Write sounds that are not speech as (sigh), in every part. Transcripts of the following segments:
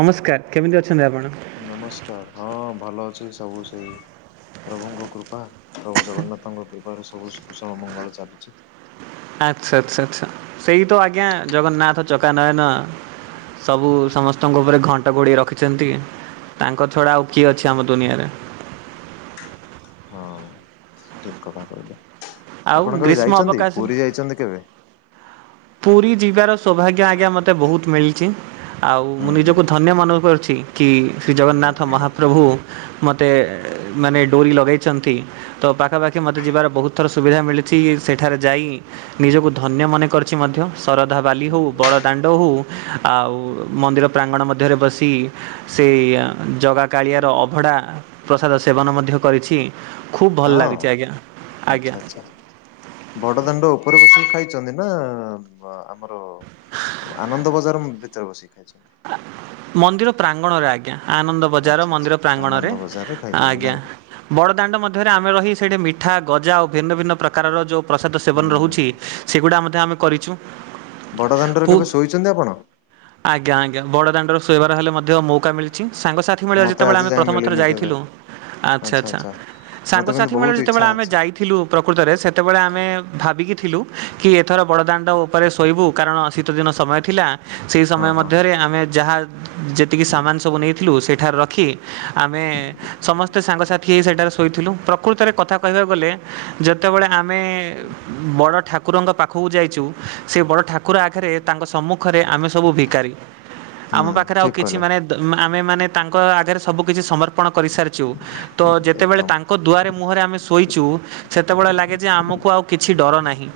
ନମସ୍କାର କେମିତି ଅଛନ୍ତି ଆପଣ? ନମସ୍କାର ହଁ ଭଲ ଅଛି ସବୁ ସେଇ ପ୍ରଭୁଙ୍କ କୃପା। ପ୍ରଭୁ ଜଗନ୍ନାଥଙ୍କ କୃପାରୁ ସବୁ କୁଶଳ ମଙ୍ଗଳ ଚାଲିଛି। ଆଚ୍ଛା ଆଚ୍ଛା ଆଚ୍ଛା ସେଇ ତ ଆଜ୍ଞା ଜଗନ୍ନାଥ ଚକା ନୟନ। ସବୁ ସମସ୍ତଙ୍କ ଉପରେ ଘଣ୍ଟ ଘୋଡେ଼ଇ ରଖିଛନ୍ତି। ତାଙ୍କ ଛଡ଼ା ଆଉ କିଏ ଅଛି ଆମ ଦୁନିଆରେ। ହଁ ଠିକ୍ କଥା କହିଲେ ଆଉ ଆପଣ କେବେ ଗ୍ରୀଷ୍ମ ଯାଇଛନ୍ତି ଅବକାଶରେ ପୁରୀ ଯାଇଛନ୍ତି କେବେ? ପୁରୀ ଯିବାର ସୌଭାଗ୍ୟ ଆଜ୍ଞା ମୋତେ ବହୁତ୍ ମିଳିଛି ଆଉ ମୁଁ ହୁଁ ହୁଁ ନିଜକୁ ଧନ୍ୟ ମନେ କରୁଛି। କି ଶ୍ରୀ ଜଗନ୍ନାଥ ନିହାତି ନିହାତି ମହାପ୍ରଭୁ ମୋତେ ମାନେ ଡୋରି ଲଗାଇଛନ୍ତି। ତ ପାଖାପାଖି ମତେ ଯିବାର ବହୁତ୍ ଥର ସୁବିଧା ମିଳିଛି ସେଠାରେ ଯାଇ ନିଜକୁ ଧନ୍ୟ ମନେ କରି ମଧ୍ୟ ଶରଧା ବାଲି ହୁଁ ହୋଉ ହୁଁ ବଡ଼ ଦା ରହୁ ଆଉ ମନ୍ଦିର ପ୍ରାଙ୍ଗଣ ମଧ୍ୟରେ ବସି ସେଇ ଜଗା କାଳିଆର ଅଭଡ଼ା ପ୍ରସାଦ ସେବନ ମଧ୍ୟ କରିଛି। ଖୁବ୍ ଭଲ ହଁ ଲାଗୁଛି ଆଜ୍ଞା ଆଜ୍ଞା। ବଡ଼ ଦାଣ୍ଡ ଉପରେ ବସିକି ଖାଇଛନ୍ତି ନା ଆମର ଆନନ୍ଦ ବଜାର ଭିତରେ ବସିକି ଖାଇ ମନ୍ଦିର ପ୍ରାଙ୍ଗଣରେ ଆଜ୍ଞା ଆନନ୍ଦ ବଜାର ଆଚ୍ଛା ଆଚ୍ଛା ମନ୍ଦିର ପ୍ରାଙ୍ଗଣରେ ଆନନ୍ଦ ବଜାରରେ ଖାଇଛନ୍ତି ଆଜ୍ଞା। ନାଇଁ କି? ବଡ଼ଦାଣ୍ଡ ମଧ୍ୟରେ ଆମେ ରହି ସେଇଠି ମିଠା ଗଜା ଓ ଭିନ୍ନ ଭିନ୍ନ ପ୍ରକାରର ଯେଉଁ ପ୍ରସାଦ ହୁଁ ସେବନ ରହୁଛି। ସେଗୁଡ଼ା ମଧ୍ୟ ଆମେ କରିଛୁ। ବଡ଼ଦାଣ୍ଡର ପୁ କେବେ ଶୋଇଛନ୍ତି ଆପଣ? ଆଜ୍ଞା ଆଜ୍ଞା। ବଡ ଦାଣ୍ଡ ର ଶୋଇବାର ହେଲେ ମଧ୍ୟ ମୌକା ମିଳିଛି ସାଙ୍ଗସାଥି ସାଥି ମେଳରେ ମତେ ଯେତେବେଳେ ଆଜି ଆମେ ଯାଇ ପ୍ରଥମଥରେ ମିଳିନି କେବେ। ଯାଇଥିଲୁ ଆଚ୍ଛା ଆଚ୍ଛା। ମତେ କିନ୍ତୁ ସାଙ୍ଗସାଥି ମେଳରେ ବହୁତ ଇଚ୍ଛା ଯେତେବେଳେ ଆମେ ଅଛି ଯାଇଥିଲୁ ପ୍ରକୃତରେ ସେତେବେଳେ ଆମେ ଭାବିକି ଥିଲୁ, କି ଏଥର ବଡ଼ଦାଣ୍ଡ ଉପରେ ଶୋଇବୁ। କାରଣ ଶୀତ ଦିନ ସମୟ ଥିଲା ସେଇ ହଁ ସମୟ ମ ହଁ ରେ ଆମେ ଯାହା ଯେତିକି ସାମାନ ସବୁ ନେଇଥିଲୁ ସେଠାରେ ରଖି ଆମେ ସମସ୍ତେ ସାଙ୍ଗସାଥି ହେଇ ସେଠାରେ ଶୋଇଥିଲୁ। ପ୍ରକୃତରେ କଥା କହିବାକୁ ଗଲେ ଯେତେବେଳେ ଆମେ ବଡ଼ ଠାକୁରଙ୍କ ପାଖକୁ ଯାଇଛୁ, ସେ ବଡ଼ ଠାକୁର ଆଗରେ ତାଙ୍କ ସମ୍ମୁ ପାଖରେ ଆମେ ସବୁ ଭିକାରୀ। ହୁଁ ଆମ ପାଖରେ ଆଉ ଠିକ କିଛି କହିଲେ। ମାନେ ଆମେ ମାନେ ତାଙ୍କ ଆଗରେ ସବୁ କିଛି ସମର୍ ସମର୍ପଣ କରିସାରିଛୁ ତ ଯେତେବେଳେ ଏକଦମ ତାଙ୍କ ତାଙ୍କ ଦୁଆରେ ମୁହଁରେ ଆମେ ଶୋଇଛୁ ସେତେବେଳେ ଲାଗେ ଯେ ଆମକୁ ଆଉ କିଛି ଡର ନାହିଁ।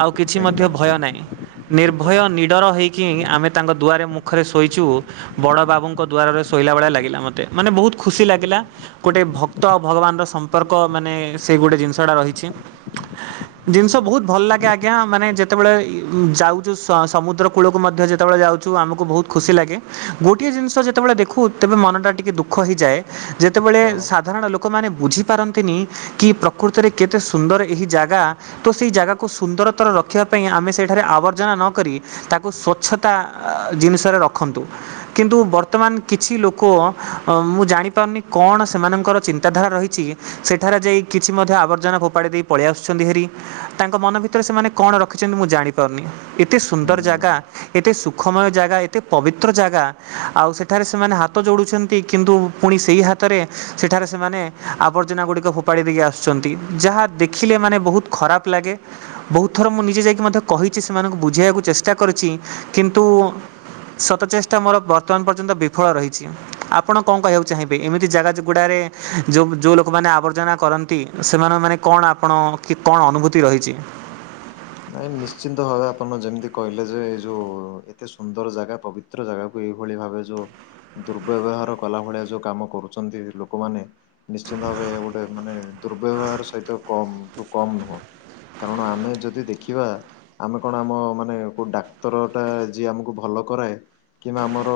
ଆଉ କିଛି ମଧ୍ୟ ଏକଦମ ଭୟ ଠିକ ନାହିଁ। ଠିକ ନିର୍ଭୟ କଥା ନିଡ଼ର ହୋଇକି ଆମେ ତାଙ୍କ ଦୁଆରେ ମୁ ମୁଖରେ ଶୋଇଛୁ ବଡ ବାବୁଙ୍କ ଦ୍ୱାରରେ ଶୋଇଲା ଭଳିଆ ଲାଗିଲା ମତେ। ମାନେ ବହୁତ ଖୁସି ଲାଗିଲା। ଗୋଟେ ଭକ୍ତ ଆଉ ଭଗବାନର ସମ୍ପର୍କ ମାନେ ସେଇ ଗୋଟେ ଜିନିଷଟା ରହିଛି। ହୁଁ ଜିନିଷ ହୁଁ ବହୁତ ଭଲ ଲାଗେ ଆଜ୍ଞା। ମାନେ ଯେତେବେଳେ ଯାଉଛୁ ସ ସମୁଦ୍ର କୂଳକୁ ମଧ୍ୟ ଯେତେବେଳେ ଯାଉଛୁ ଆମକୁ ବହୁତ ଖୁସି ଲାଗେ, ଗୋଟିଏ ଜିନିଷ ଯେତେବେଳେ ଦେଖୁ ତେବେ ମନଟା ଟିକିଏ ଦୁଃଖ ହେଇଯାଏ ଯେତେବେଳେ କଣ ସାଧାରଣ ଲୋକମାନେ ବୁଝି ପାରନ୍ତିନି। କି ପ୍ରକୃତରେ କେତେ ସୁନ୍ଦର ଏହି ଜାଗା। ତ ସେହି ଜାଗାକୁ ସୁନ୍ଦରତର ରଖିବା ପାଇଁ ଆମେ ସେଠାରେ ଆବର୍ଜନା ନ କରି ତାକୁ ସ୍ଵଚ୍ଛତା ଜିନିଷରେ ରଖନ୍ତୁ। କିନ୍ତୁ ବର୍ତ୍ତମାନ କିଛି ଲୋକ, ମୁଁ ଜାଣିପାରୁନି କଣ ସେମାନଙ୍କର ଚିନ୍ତାଧାରା ରହିଛି। ସେଠାରେ ଯାଇ କିଛି ମଧ୍ୟ ଆବର୍ଜନା ଫୋପାଡ଼ି ଦେଇ ପଳେଇ ଆସୁଛନ୍ତି ହେରି। ତାଙ୍କ ମନ ଭିତରେ ସେମାନେ କଣ ରଖିଛନ୍ତି ମୁଁ ଜାଣି ପାରୁନି ଏତେ ସୁନ୍ଦର ହୁଁ। ଜାଗା ଏତେ ସୁ ସୁଖମୟ ଜାଗା, ଏତେ ପବିତ୍ର ଜାଗା ଆଉ ସେଠାରେ ସେମାନେ ହାତ ଯୋଡୁଛନ୍ତି କିନ୍ତୁ ପୁଣି ସେଇ ହାତ ହାତରେ ସେଠାରେ ସେମାନେ ଆବର୍ଜନା ଗୁଡିକ ଫୋପାଡ଼ି ଦେଇକି ଆସୁଛନ୍ତି। ଯାହା ଦେଖିଲେ ମାନେ ବହୁତ ଖରାପ ଲାଗେ। ବହୁତ ଥର ମୁଁ ନିଜେ ଯାଇକି ମଧ୍ୟ କହିଛି ସେମାନଙ୍କୁ ବୁଝେଇକୁ ଚେଷ୍ଟା କରିଛି। କିନ୍ କିନ୍ତୁ ସତଚେଷ୍ଟା ମୋର ବର୍ତ୍ତମାନ ପର୍ଯ୍ୟନ୍ତ ବିଫଳ ରହିଛି। ଆପଣ କଣ କହିବାକୁ ଚାହିଁବେ, ଏମିତି ଜାଗାଗୁଡ଼ାରେ ଯେଉଁ ଯେଉଁ ଲୋକମାନେ ଆବର୍ଜନା କରନ୍ତି ସେମାନଙ୍କ ମାନେ କଣ ଆପଣ କି କଣ ଅନୁଭୂତି ରହିଛି? ନାଇଁ ନିଶ୍ଚିନ୍ତ ଭାବେ ଆପଣ ଯେମିତି କହିଲେ ଯେ ଏଇ ଯୋଉ ଏତେ ସୁନ୍ଦର ଜାଗା ପବି ପବିଚ୍ର ଜାଗାକୁ ଏଇଭଳି ଭାବେ ଯୋଉ ଦୁର୍ବ୍ୟବହାର କଲା ଭଳିଆ ଯୋଉ କାମ କରୁଛନ୍ତି ଏବେ ଲୋକମାନେ ନିଶ୍ଚିନ୍ତ ଭାବେ ଏହା ଗୋଟେ ମାନେ ଦୁର୍ବ୍ୟବହାର ସହିତ କମ୍ କମ ନୁହଁ। କାରଣ ଆମେ ଯଦି ଯଦି ଦେଖିବା ଆମେ କଣ ଆମ ମାନେ କୋଉ ଡାକ୍ତର ଟା ଯିଏ ଆମକୁ ଭଲ କରାଏ। କିମ୍ବା ଆମର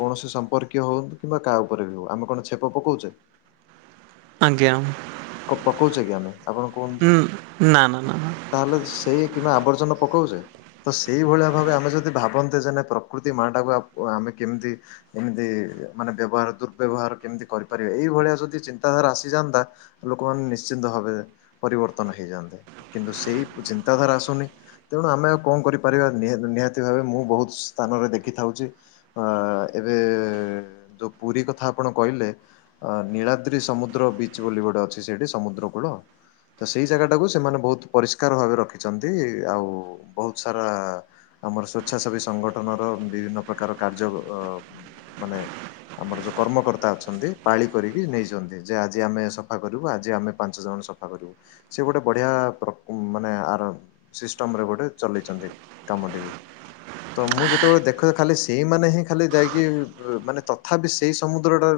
କୌଣସି ସମ୍ପର୍କୀୟ ହଉନ୍ତୁ କିମ୍ବା କାହା ଉପରେ ବି ହଉ ଆମେ କଣ ଛେପ ପକଉଛେ। ଆଜ୍ଞା। ପ ପକଉଛେ କି ଆମେ ଆପଣ କୁହନ୍ତୁ ତ! ଉଁ ନା ନା ନା। ତାହେଲେ ସେଇ କିମ୍ବା ଆବର୍ଜନା ପକଉଛେ। ତ ସେଇଭଳିଆ ଭାବେ ଆମେ ଯଦି ଭାବନ୍ତେ ଯେ ନାଇଁ ପ୍ରକୃତି ମାଟାକୁ ଆମେ କେମିତି ଏମିତି ମାନେ ବ୍ୟବହାର ଦୁର୍ବ୍ୟବହାର କେମିତି କରିପାରିବେ ଏଇଭଳିଆ ଯଦି ଚିନ୍ତାଧାରା ଆସିଯାଆନ୍ତା। ଲୋକମାନେ ନିଶ୍ଚିନ୍ତ ଭାବେ ପରିବର୍ତ୍ତନ ହେଇଯାଆନ୍ତେ କିନ୍ତୁ ସେଇ ଚିନ୍ତାଧାରା ଆସୁନି। ତେଣୁ ଆମେ ଆଉ କଣ କରିପାରିବା ନିହାତି ନିହାତି ଭାବେ ମୁଁ ବହୁତ ସ୍ଥାନରେ ଦେଖିଥାଉଛି। ଅ ଏବେ ଯୋଉ ପୁରୀ କଥା ଆପଣ କହିଲେ। ଅ ନୀଳାଦ୍ରି ସମୁଦ୍ର ବିଚ୍ ବୋଲି ଗୋଟେ ଅଛି, ସେଇଠି ସମୁଦ୍ର କୂଳ। ତ ସେଇ ଜାଗାଟାକୁ ସେମାନେ ବହୁତ୍ ପରିଷ୍କାର ଭାବେ ରଖିଛନ୍ତି, ଆଉ ବହୁତ୍ ସାରା ଆମର ସ୍ଵେଚ୍ଛାସେବୀ ସଂଗଠନର ବିଭିନ୍ନ ପ୍ରକାର କାର୍ଯ୍ୟ ଅ-ଅଁ ମାନେ ଆମର ଯୋଉ କର୍ମକର୍ତ୍ତା ଅଛନ୍ତି ପାଳି କରିକି ନେଇଛନ୍ତି ଯେ ଆଜି ଆମେ ସଫା କରିବୁ ଆଜି ଆମେ ପାଞ୍ଚ ଜଣ ସଫା କରିବୁ, ସେ ଗୋଟେ ବଢ଼ିଆ ମାନେ ଆର ସିଷ୍ଟମ୍ ରେ ଗୋଟେ ଚଲିଇଚନ୍ତି କାମଟିକୁ। ତ ମୁଁ ଯେତେବେଳେ ଦେଖେ ଖାଲି ସେଇମାନେ ହିଁ ଖାଲି ଯାଇକି ମାନେ ତଥାପି ସେଇ ସମୁଦ୍ରଟା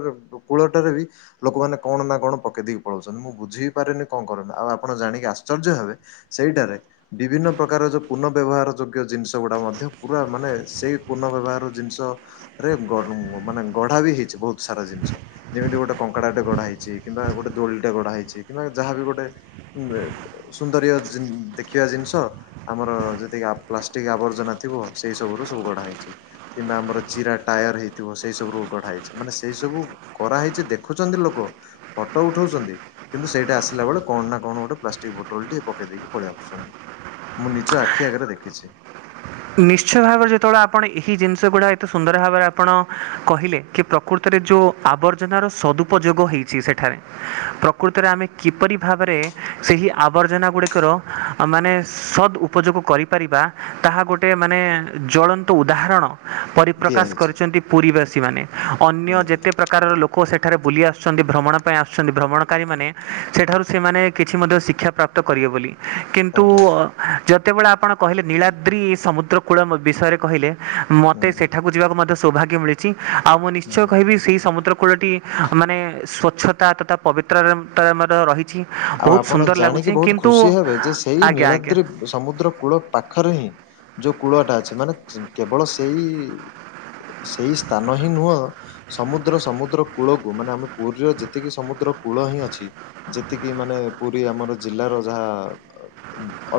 କୂଳଟାରେ ବି ଲୋକମାନେ କଣ ନା କଣ ପକେଇଦ୍ ପଳୋଉନ୍ତି, ମୁଁ ବୁଝି ପାରୁନି କଣ କରୁବି ଆଉ ଆପଣ ଜାଣିକି ଆଶ୍ଚର୍ଯ୍ୟ ହେବେ ସେଇଟାରେ ବିଭିନ୍ନ ପ୍ରକାର ଯଉ ପୁନ୍ନ ବ୍ୟବହାର ଯୋଗ୍ୟ ଜିନିଷ ଗୁଡା ମଧ୍ୟ ପୁରା ମାନେ ସେଇ ପୁନ୍ନ ବ୍ୟବହାର ଜିନିଷ। ରେ ଗଢା ମାନେ ଗଢା ବି ହେଇଛି ବହୁତ୍ ସାରା ଜିନିଷ। ଯେମିତି ଗୋଟେ କଙ୍କଡ଼ାଟେ ଗଡା ହେଇଛି କିମ୍ବା ଗୋଟେ ଦୋଳିଟା ଗଢା ହେଇଛି କିମ୍ବା ଯାହା ବି ଗୋଟେ ସୁନ୍ଦରୀୟ ଦେଖିବା ଜିନିଷ। ଆମର ଯେତିକି ପ୍ଲାଷ୍ଟିକ୍ ଆବର୍ଜନା ଥିବ ସେଇ ସବୁ ରୁ ସବୁ ଗଡା ହେଇଛି। କିମ୍ବା ଆମର ଚିରା ଟାୟାର ହେଇଥିବ ସେଇ ସବୁ ରୁ ଗଢ଼ା ହେଇଛି ମାନେ ସେଇ ସବୁ କରାହେଇଛି ଦେଖୁଛନ୍ତି ଲୋକ। ଫଟୋ ଉଠାଉଛନ୍ତି କିନ୍ତୁ ସେଇଟା ଆସିଲା ବେଳେ କଣ ନା କଣ ଗୋଟେ ପ୍ଲାଷ୍ଟିକ୍ ବୋଟଲ୍ ଟିକେ ପକେଇ ଦେଇକି ପଳେଇ ଆସୁଛନ୍ତି। ମୁଁ ନିଜ ଆଖି ଆଗରେ ଦେଖିଛି। ନିଶ୍ଚୟ ଭାବରେ ଯେତେବେଳେ ଆପଣ ଏହି ଜିନିଷ ଗୁଡ଼ା ଏତେ ସୁନ୍ଦର ଭାବରେ ଆପଣ କହିଲେ କି ପ୍ରକୃତରେ ଯୋଉଁ ଆବର୍ଜନାର ସଦୁପଯୋଗ ହେଇଛି ସେଠାରେ ପ୍ରକୃତରେ ଆମେ କିପରି ଭାବରେ ସେହି ଆବର୍ଜନା ଗୁଡିକର ମାନେ ସଦ୍ ଉପଯୋଗ କରିପାରିବା ତାହା ଗୋଟ୍ ଗୋଟେ ମାନେ ଜଳତ୍ବନ୍ତ ଉଦାହରଣ ଦିଆ ପରିପ୍ରକାଶ ହେଇଛି କରିଛନ୍ତି ପୁରୀବାସୀମାନେ। ଅନ୍ୟ ନିହାତି ଯେତେ ପ୍ରକ ପ୍ରକାରର ଲୋକ ସେଠାରେ ବୁଲି ଆସୁଛନ୍ତି ଭ୍ରମଣ ପାଇଁ ଆସୁଛନ୍ତି ଭ୍ରମଣକାରୀମାନେ ସେଠାରୁ ସେମାନେ କିଛି ମଧ୍ୟ ଶିକ୍ଷା ପ୍ରାପ୍ ତ କରିବେ ବୋଲି। କିନ୍ତୁ ଆଜ୍ଞା ଯେତେବେଳେ ଆପଣ କହିଲେ ନୀଳାଦ୍ରି ସମୁଦ୍ର କୂଳ ବିଷୟରେ କହିଲେ। ହୁଁ ମତେ ହୁଁ ସେଠାକୁ ଯିବାକୁ ମଧ୍ୟ ସୌଭାଗ୍ୟ ମିଳିଛି, ଆଉ ମୁଁ ନିଶ୍ଚୟ ହୁଁ। କହିବି ସେଇ ସମୁଦ୍ର କୂଳଟି। ମାନେ ସ୍ଵଚ୍ଛତା ତଥା ପବିତ୍ର ମ-ମାନେ ରହି ଆଉ ଆପଣ ଜାଣିକି ବହୁତ୍ ଖୁସି ହେବେ ଯେ ସେଇ ଆଜ୍ଞା ଆଜ୍ଞା ନୀଳାଦ୍ରି। ସମୁଦ୍ର କୂଳ ପାଖରେ ହିଁ ଯୋଉ କୂଳଟା ଅଛି ମାନେ କେବଳ ସେଇ ସେଇ ସ୍ଥାନ ହିଁ ନୁହଁ। ସମୁଦ୍ର ସମୁଦ୍ର କୂଳକୁ ମାନେ ଆମେ ପୁରୀର ଯେତିକି ସମୁଦ୍ର କୂଳ ହିଁ ଅଛି। ଯେତିକି ମାନେ ପୁରୀ ଆମର ଜିଲ୍ଲାର ଯାହା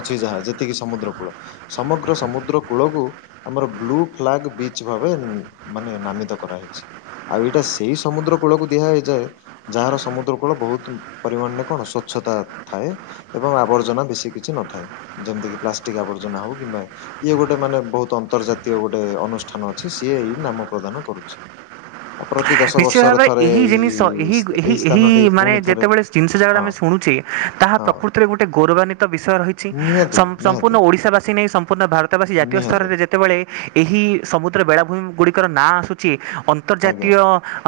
ଅଛି ଯାହା ଯେତିକି ସମୁଦ୍ର କୂଳ। ସମଗ୍ର ସମୁଦ୍ର କୂଳକୁ। ଆମର ବ୍ଲୁ ଫ୍ଲାଗ୍ ବିଚ୍ ଭାବେ ମାନେ ନାମିତ କରାହେଇଛି। ଆଉ ଏଇଟା ସେଇ ସମୁଦ୍ର କୂଳକୁ ଦିଆ ହେଇଯାଏ। ଯାହାର ସମୁଦ୍ର କୂଳ ବହୁତ୍ ପରିମାଣରେ। କଣ ସ୍ଵଚ୍ଛତା ଥାଏ। ଏବଂ ଆବର୍ଜନା ବେଶୀ କିଛି ନଥାଏ, ଯେମିତି କି ପ୍ଲାଷ୍ଟିକ ଆବର୍ଜନା ହଉ କିମ୍ବା। ଇଏ ଗୋଟେ ମାନେ ବହୁତ୍ ଅନ୍ତର୍ଜାତୀୟ ଗୋଟେ ଅନୁଷ୍ଠାନ ଅଛି ସିଏ ଏହି ନାମ ପ୍ରଦାନ କରୁଛି। ଆ ପ୍ରତି ଦଶ ନିଶ୍ଚୟ ବର୍ଷରେ ଭାବରେ ଥରେ ଏହି ଏଇ ଜିନିଷ ଏଇ ଏହି ଏହି ଏହି ସ୍ଥାନଟି ମାନେ ପୁଣି ଥରେ। ଯେତେବେଳେ ଜିନିଷ ଯାଡା ହଁ ଆମେ ଶୁଣୁଚି ତାହା ହଁ ପ୍ରକୃତିରେ ଗୋଟେ ଗୌରବାନ୍ୱିତ ବିଷୟ ରହିଛି ନିହାତି ସମ୍ ସମ୍ପୂର୍ଣ ନିହାତି ଓଶାବାସୀ ନେଇ ସମ୍ପୂର୍ଣ ଭାର ଅନ୍ତବାସୀ ଜାତୀୟ ନିହାତି ସ୍ତରରେ ଯେତେବେଳେ ଏହି ସମୁଦ୍ର ବେଳାଭୂମି ଗୁଡ଼ିକର ନାଁ ଆସୁଛି, ଅନ୍ତ ଆଜ୍ଞା ଅନ୍ତର୍ଜାତୀୟ।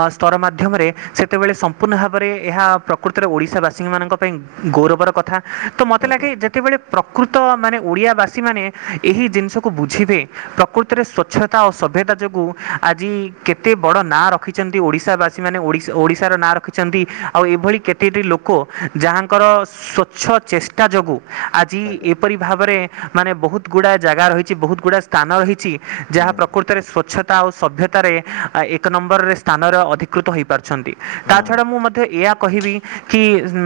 ଅ ସ୍ତର ମାଧ୍ୟମରେ ସେତେବେଳେ ସମ୍ପୂର୍ଣ ଭାବେରେ ଏହା ପ୍ରକୃତରେ ଓଡିଶା ବାସୀ ମାନଙ୍କ ପାଇଁ ଗୌରବର କଥା ତ ମତେ ଆଜ୍ଞା ଲାଗେ ଯେତେବେଳେ ପ୍ରକୃତ ମାନେ ଓଡ଼ିଆବାସୀ ମାନେ ଏହି ଜିନିଷକୁ ବୁଝିବେ ପ୍ରକୃତରେ ସ୍ଵଛ ତା ସଭ୍ୟତା ଯୋଗୁ ଆଜି କେତେ ବଡ ନାଁ ରଖି ଯେମତି ଓଡ଼ିଶା ବାସୀମାନେ ଓଡିଶ ଓଡିଶାର ନାଁ ରଖିଚନ୍ତି ଆଉ ଏଭଳି କେତେଟି ଲୋକ ଯାହାଙ୍କର ସ ସ୍ଵଚ୍ଛ ଚେଷ୍ଟା ଯୋଗୁ ଆଜି ଆଜ୍ଞା ଏପରି ଭାବରେ ମାନେ ବହୁତ ଗୁଡା ଜାଗା ରହିଚି ବହୁତ ଗୁଡା ସ୍ଥାନ ରହିଛି ହୁଁ ଯାହା ପ୍ରକୃତରେ ସ୍ୱଚ୍ଛ ତା ଆଉ ସଭ୍ୟତାରେ ଆ ଏକ ନମ୍ବରରେ ସ୍ ସ୍ଥାନରେ ଅଧିକୃତ ହେଇପାରୁଛନ୍ତି ତା ହୁଁ ଛଡ଼ା ମୁଁ ମଧ୍ୟ ଏୟା କହିବି। କି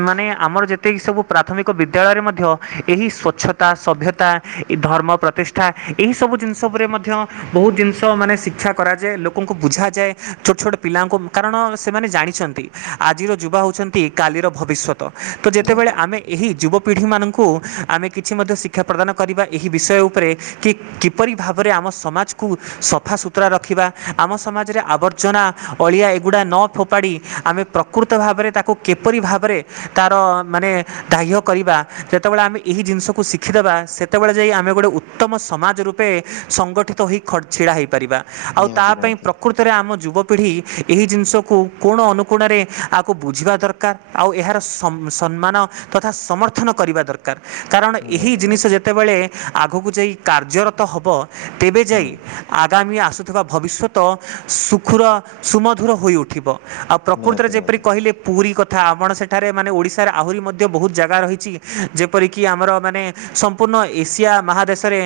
ମାନେ ଆମର ଯେତକି ସବୁ ପ୍ରାଥମିକ ବିଦ୍ୟାଳୟରେ ମଧ୍ୟ ଏହି ସ୍ୱଚ୍ଛ ତା ସଭ୍ୟତା ଇ ଧର୍ମ ପ୍ରତିଷ୍ଠା ଏହିସବୁ ଜିନିଷ ଉପରେ ମଧ୍ୟ। ବହୁତ ଜିନିଷ ମାନେ ଶିକ୍ଷା କରାଯାଏ ଲୋକଙ୍କୁ ବୁଝାଯାଏ। ଛୋଟ ଛୋଟ ପିଲାଙ୍କୁ କାରଣ ସେମାନେ ଜାଣିଛନ୍ତି ଆଜିର ଯୁବା ହଉଛନ୍ତି କାଲିର ଭବିଷ ତ ଯେତେବେଳେ ନିହାତି ଆମେ ଏହି ଯୁବପିଢ଼ିମାନଙ୍କୁ ଆମେ କିଛି ମଧ୍ୟ ଶିକ୍ଷା ପ୍ରଦାନ କରିବା ଏହି ବିଷୟ ଉପରେ। କି କିପରି ଭାବରେ ଆମ ସମାଜକୁ ସଫାସୁତୁରା ରଖିବା ଆମ ସମାଜରେ ଆବର୍ତ ଚଣା ଅଳିଆ ଏଗୁଡ଼ା ନ ଫୋପାଡ଼ି ଆମେ ପ୍ରକୃତ ଭାବରେ ତା କୁ କିପରି ଭାବରେ ତାର ମାନେ ଦାହ୍ୟ କରିବା, ଯେତେବେଳେ ଆମେ ଏହି ଜିନିଷକୁ ଶିଖିଦବା ସେ ସେତେବେଳେ ଯାଇ ଆମେ ଗୋଟେ ଉତ୍ତମ ସମାଜ ରୂପେ ସଂଗଠିତ ହୋଇ ଖ ଛିଡ଼ା ହେଇପାରିବା। ଆଉ ତା ନିହାତି ପାଇଁ ନିହାତି ପ୍ରକୃତରେ ଆମ ଯୁବପିଢ଼ି ଏହି ଜିନିଷକୁ କୋଣ ଅନୁକୋଣରେ ଆକୁ ବୁଝିବା ଦରକାର। ଆଉ ଏହାର ସମ୍ ସନମ୍ମାନ ତଥା ସମର୍ଥନ କରିବା ଦର କାର କାରଣ ଏହି ନିହାତି ଜିନିଷ ନିହାତି ଯେତେବେଳେ ଆଗକୁ ଯାଇ କାର୍ଯ୍ୟରତ ହବ। ତେବେ ହୁଁ ଯାଇ ଆଗାମୀ ଆସୁଥିବା ଭବିଷ୍ୟତ ସୁ ଖୁର ସୁମଧୁର ହୋଇଉଠିବ ଆଉ ପ୍ରକୃତରେ ନିହାତି ଯେପରି ନିହାତି କହିଲି ପୁରୀ କଥା ଆପଣ ସେଠାରେ ମାନେ ଓଡ଼ିଶାରେ ଆହୁରି ମଧ୍ୟ ବହୁତ ଜାଗା ରହିଚି ଯେପରିକି ଆମର ମାନେ ସମ୍ପୂର୍ଣ୍ଣ ଏସିଆ ମହାଦେଶରେ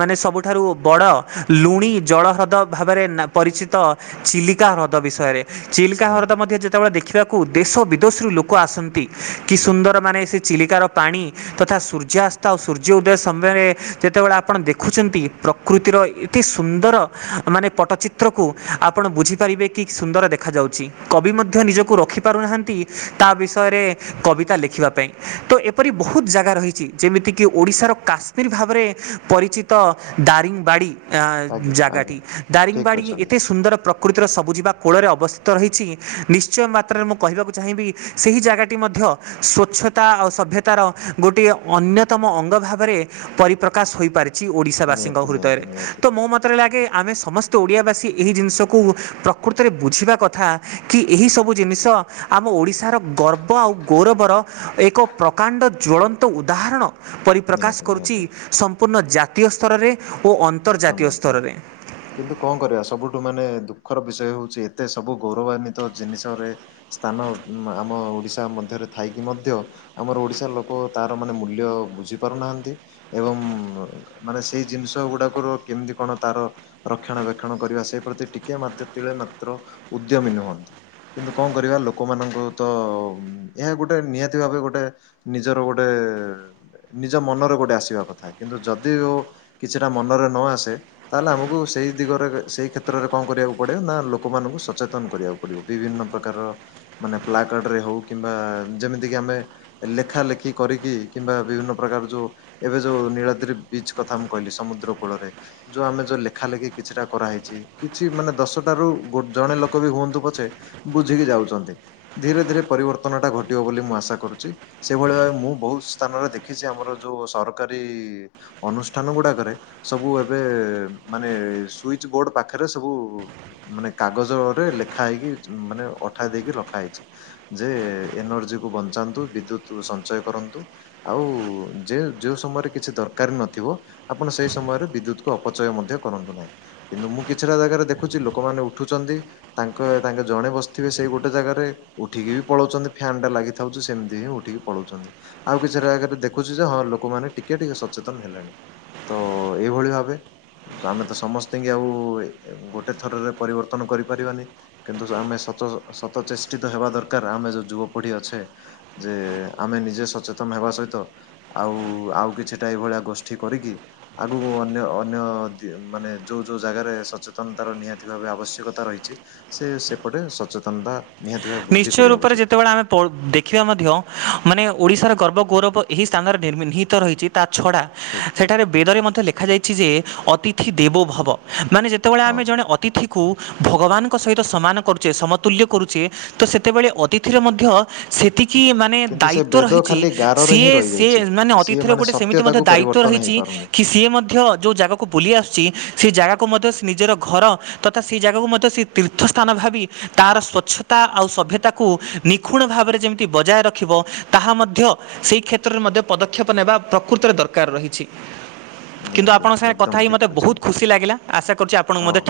ମାନେ ସବୁଠାରୁ ବଡ଼ ଲୁଣି ଜଳ ହ୍ରଦ। ଭାବରେ ନା ପରିଚିତ ଚିଲିକା ହ୍ରଦ ବିଷୟରେ ଚିଲିକା ହ୍ରଦ ହୁଁ ମଧ୍ୟ ଯେତେବେଳେ ଦେଖିବା କୁ ଦେଶ ବିଦେଶରୁ ଲୋକ ଆସନ୍ତି କି ସୁନ୍ଦର ମାନେ ସେ ଚିଲିକାର ପାଣି। ତଥା ସୂର୍ଯ୍ୟାସ୍ତ ଆଉ ସୂର୍ଯ୍ୟ ଉଦୟ ସମୟରେ ଯେତେବେଳେ ଆପ ଆପଣ ଦେଖୁଚନ୍ତି ପ୍ରକୃତିର ଏତେ ସୁନ୍ଦର ମାନେ ପଟ୍ଟଚିତ୍ରକୁ ଆପଣ ବୁଝିପାରିବେ କି ସୁନ୍ଦର ଦେଖାଯାଉଚି କବି ମଧ୍ୟ ନିଜକୁ ରଖିପାରୁନାହାନ୍ତି। ତା ବିଷୟରେ କବିତା ଲେଖିବା ପାଇଁ ତ ଏପରି ବହୁତ ଜାଗା ରହିଚି ଯେମିତିକି ଓଡ଼ିଶାର କାସ ରି ଭାବରେ ପରିଚିତ ଦାରିଙ୍ଗବାଡ଼ି ଆଁ ଆଜ୍ଞା ଜାଗାଟି ଆଜ୍ଞା ଠିକ୍ ଦାରିଙ୍ଗବାଡଡି ଏ କହିଛନ୍ତି ସୁନ୍ଦର ପ୍ରକୃତିର ସବୁଜିବା କୋଳରେ ଅବସ୍ଥିତ ରହିଛି ନିଶ୍ଚୟ ମାତ୍ରାରେ ମୁଁ କହିବାକୁ ଚାହିଁବି ସେହି ଜାଗାଟି ମଧ୍ୟ ସ୍ୱଛତା ଆଉ ସଭ୍ୟତାର ଗୋଟିଏ ଅନ୍ୟତମ ଅଙ୍ଗ ଭାବେରେ ପରିପ୍ରକାଶ ହୋଇପାରିଚି ଓଡ଼ିଶାବାସୀଙ୍କ ନିହାତି ନିହାତି ହୃଦୟରେ ନିହାତି ତ ମୋ ମତରେ ଲାଗେ ଆମେ ସମସ୍ତେ ଓଡ଼ିଆବାସୀ ଏହି ଜିନିଷକୁ ପ୍ରକୃତରେ ବୁଝିବା କଥା କି ଏହିସବୁ ଜିନିଷ ଆମ ଓଡ଼ିଶାର ଗର୍ବ ଆଉ ଗୌରବର ଏକ ପ୍ରକାଣ୍ଡ ଜଳନ୍ତ ଉଦାହରଣ ପରିପ୍ରକାଶ ନିହାତି କରୁଛି ନିହାତି ସଂ ପୂର୍ଣ୍ଣ ଜାତୀୟ ସ୍ତରରେ। ଓ ଏକଦମ୍, ଅନ୍ତର୍ଜାତୀୟ ଏକଦମ୍। ସ୍ତରରେ କିନ୍ତୁ କଣ କରିବା ସବୁଠୁ ମାନେ ଦୁଃଖର ବିଷୟ ହଉଛି ଏତେ ସବୁ ଗୌରବାନ୍ୱିତ ଜିନିଷରେ ସ୍ଥାନ ଆମ ଓଡିଶା ମଧ୍ୟରେ ଥାଇକି ମଧ୍ୟ ଆମର ଓଡିଶାର ଲୋକ ତାର ମାନେ ମୂଲ୍ୟ ବୁଝି ପାରୁନାହାନ୍ତି। ଏବଂ ମାନେ ସେଇ ଜିନିଷ ଗୁଡ଼ାକର କେମିତି କଣ ତାର ରକ୍ଷଣ ବେକ୍ଷଣ କରିବା ସେଇ ପ୍ରତି ଟିକେ ମାତେ ତିଳେ ମାତ୍ର ଉଦ୍ୟମୀ ନୁହନ୍ତି। କିନ୍ତୁ କଣ କରିବା ଲୋକମାନଙ୍କୁ ତ ଏହା ଗୋଟେ ନିହାତି ଭାବେ ଗୋଟେ ନିଜର ଗୋଟେ ନିଜ ମନରେ ଗୋଟେ ଆସିବା କଥା କିନ୍ତୁ ଯଦି ଓ କିଛିଟା ମନରେ ନ ଆସେ ତାହେଲେ ଆମକୁ ସେଇ ଦିଗରେ ସେଇ କ୍ଷେତ୍ରରେ କଣ କରିବାକୁ ପଡ଼େ ନା ଲୋକମାନଙ୍କୁ ସଚେତନ କରିବାକୁ। ପଡ଼ିବ, ବିଭିନ୍ନ ପ୍ରକାର ମାନେ ପ୍ଲାକାର୍ଡରେ ହଉ କିମ୍ବା ଯେମିତିକି ଆମେ ଲେଖା ଲେଖି କରିକି କିମ୍ବା ବିଭିନ୍ନ ପ୍ରକାର ଯୋଉ ଏବେ ଯୋଉ ନୀଳାଦ୍ରି ବିଚ୍ କଥା ମୁଁ କହିଲି ସମୁଦ୍ର କୂଳରେ। ଯୋଉ ଆମେ ଯୋଉ ଲେଖା ଲେଖି କିଛିଟା କରାହେଇଛି କିଛି ମାନେ ଦଶଟାରୁ ଗୋଟ୍ ଜଣେ ଲୋକ ବି ହୁଅନ୍ତୁ ପଛେ ବୁଝିକି ଯାଉଛନ୍ତି, ଧୀରେ ଧୀରେ ପରିବର୍ତ୍ତନଟା ଘଟିବ ବୋଲି ମୁଁ ଆଶା କରୁଛି। ସେଇଭଳି ଭାବେ ମୁଁ ବହୁତ ସ୍ଥାନରେ ଦେଖିଛି ଆମର ଯୋଉ ସରକାରୀ ଅନୁଷ୍ଠାନ ଗୁଡାକରେ ସବୁ ଏବେ ମାନେ ସୁଇଚ୍ ବୋର୍ଡ ପାଖରେ ସବୁ ମାନେ କାଗଜରେ ଲେଖା ହେଇକି ମାନେ ଅଠା ଦେଇକି ରଖା ହେଇଛି। ଯେ ଏନର୍ଜିକୁୁ ବଞ୍ଚାନ୍ତୁ, ବିଦ୍ୟୁତ ସଞ୍ଚୟ କରନ୍ତୁ। ଆଉ ଯେ ଯୋଉ ସମୟରେ କିଛି ଦରକାର ନଥିବ ଆପଣ ସେଇ ସମୟରେ ବିଦ୍ୟୁତକୁ ଅପଚୟ ମଧ୍ୟ କରନ୍ତୁ ନାହିଁ, କିନ୍ତୁ ମୁଁ କିଛିଟା ଜାଗାରେ ଦେଖୁଛି ଲୋକମାନେ ଉଠୁଛନ୍ତି ତାଙ୍କ ତାଙ୍କେ ଜଣେ ବସିଥିବେ ସେଇ ଗୋଟେ ଜାଗାରେ ଉଠିକି ବି ପଳଉଛନ୍ତି ଫ୍ୟନ୍ ଟା ଲାଗି ଥାଉଛି ସେମିତି ହିଁ ଉଠିକି ପଳଉଛନ୍ତି, ଆଉ କିଛି ରାଗାରେ ଦେଖୁଛି ଯେ ହଁ ଲୋକମାନେ ଟିକେ ଟିକେ ସଚେତନ ହେଲେଣି। ଓ ଏଇଭଳି ଭାବେ। ଆମେ ତ ସମସ୍ତେଙ୍କି ଆଉ ଗୋଟେ ଥରରେ ପରିବର୍ତ୍ତନ କରିପାରିବାନି। କିନ୍ତୁ ଆମେ ସତ, ସତ ଚେଷ୍ଟିତ ହେବା ଦରକାର ଆମେ ଯୋଉ ଯୁବପିଢି ଅଛେ ଯେ ଆମେ ନିଜେ ସଚେତନ ହେବା ସହିତ ଆଉ ଆଉ କିଛିଟା ଏଇଭଳିଆ ଗୋଷ୍ଠୀ କରିକି ଆଗକୁ ଅନ୍ୟ ଅନ୍ୟ ଦି ମାନେ ଯୋଉ ଯୋଉ ଜାଗାରେ ସଚେତନତାର ନିହାତି ଭାବେ ଆବଶ୍ୟକତା ରହିଛି ସେ ସେପଟେ ସଚେତନତା ନିହାତି ଭାବେ ବୃଦ୍ଧି ନିଶ୍ଚୟ କରିବା ରୂପରେ ଉଚିତ ଯେତେବେଳେ ଆମେ ପ (inaudible) ଦେଖିବା ମଧ୍ୟ ମାନେ ଓଡ଼ିଶାର ଗର୍ବ ଗୌରବ ଏହି ସ୍ଥାନରେ ନିର୍ମି ନିର୍ହିତ ରହିଛି ତା ଛଡ଼ା ଠିକ ଠିକ ସେଠାରେ ବେଦରେ ମଧ୍ୟ ଲେଖାଯାଇଛି ଯେ ଅତିଥି ଦେବୋ ଭବ, ମାନେ ଯେ ତେବେଳେ ହଁ। ଆମେ ଜଣେ ଅତିଥିକୁ ଭଗବାନଙ୍କ ସହିତ ସମାନ କରୁଛେ ସମତୁଲ୍ୟ କରୁଛେ ତ ସେତେବେଳେ ଅତିଥିରେ ମଧ୍ୟ ସେତି କି ମାନେ କିନ୍ତୁ ସେ ଦାୟିତ୍ଵ ବେଦ ରହିଛି ଖାଲି ଗାରରେ ହିଁ ସିଏ ସିଏ ରହିଯାଇଛି। ମାନେ ସିଏ ଅତିଥିର ମାନେ ଗୋଟେ ସେମିତି ମଧ୍ୟ ସତ୍ୟତାକୁ ଦାୟିତ୍ଵ ପରିବର୍ତ୍ତନ ରହିଛି। ହେଇପାରୁନି। କି ସିଏ ମଧ୍ୟ ଯୋଉ ଜାଗାକୁ ବୁଲି ଆସୁଛି ସେ ଜାଗାକୁ ମଧ୍ୟ ସେ ନିଜର ଘର ତଥା ସେଇ ଜାଗାକୁ ମଧ୍ୟ ସେ ତୀର୍ଥ ସ୍ଥାନ ଭାବି ତାର ସ୍ଵଚ୍ଛ ତା ଆଉ ସଭ୍ୟତାକୁ ନିଖୁଣ ଭାବରେ ଯେମିତି ବଜାୟ ରଖିବ ତାହା ମଧ୍ୟ ସେଇ କ୍ଷେତ୍ରରେ ମଧ୍ୟ ପଦକ୍ଷେପ ନେବା ପ୍ରକୃତରେ ଦରକାର ରହିଛି। କିନ୍ତୁ ନିହାତି, ଆପଣଙ୍କ ସାଙ୍ଗରେ କଥା ଏକଦମ ହେଇକି ଠିକ ମତେ ବହୁତ କହିଛନ୍ତି। ଖୁସି ଲାଗିଲା, ଆଶା କରୁଛି ଆପଣଙ୍କୁ ହଁ, ମତେ ଠିକ୍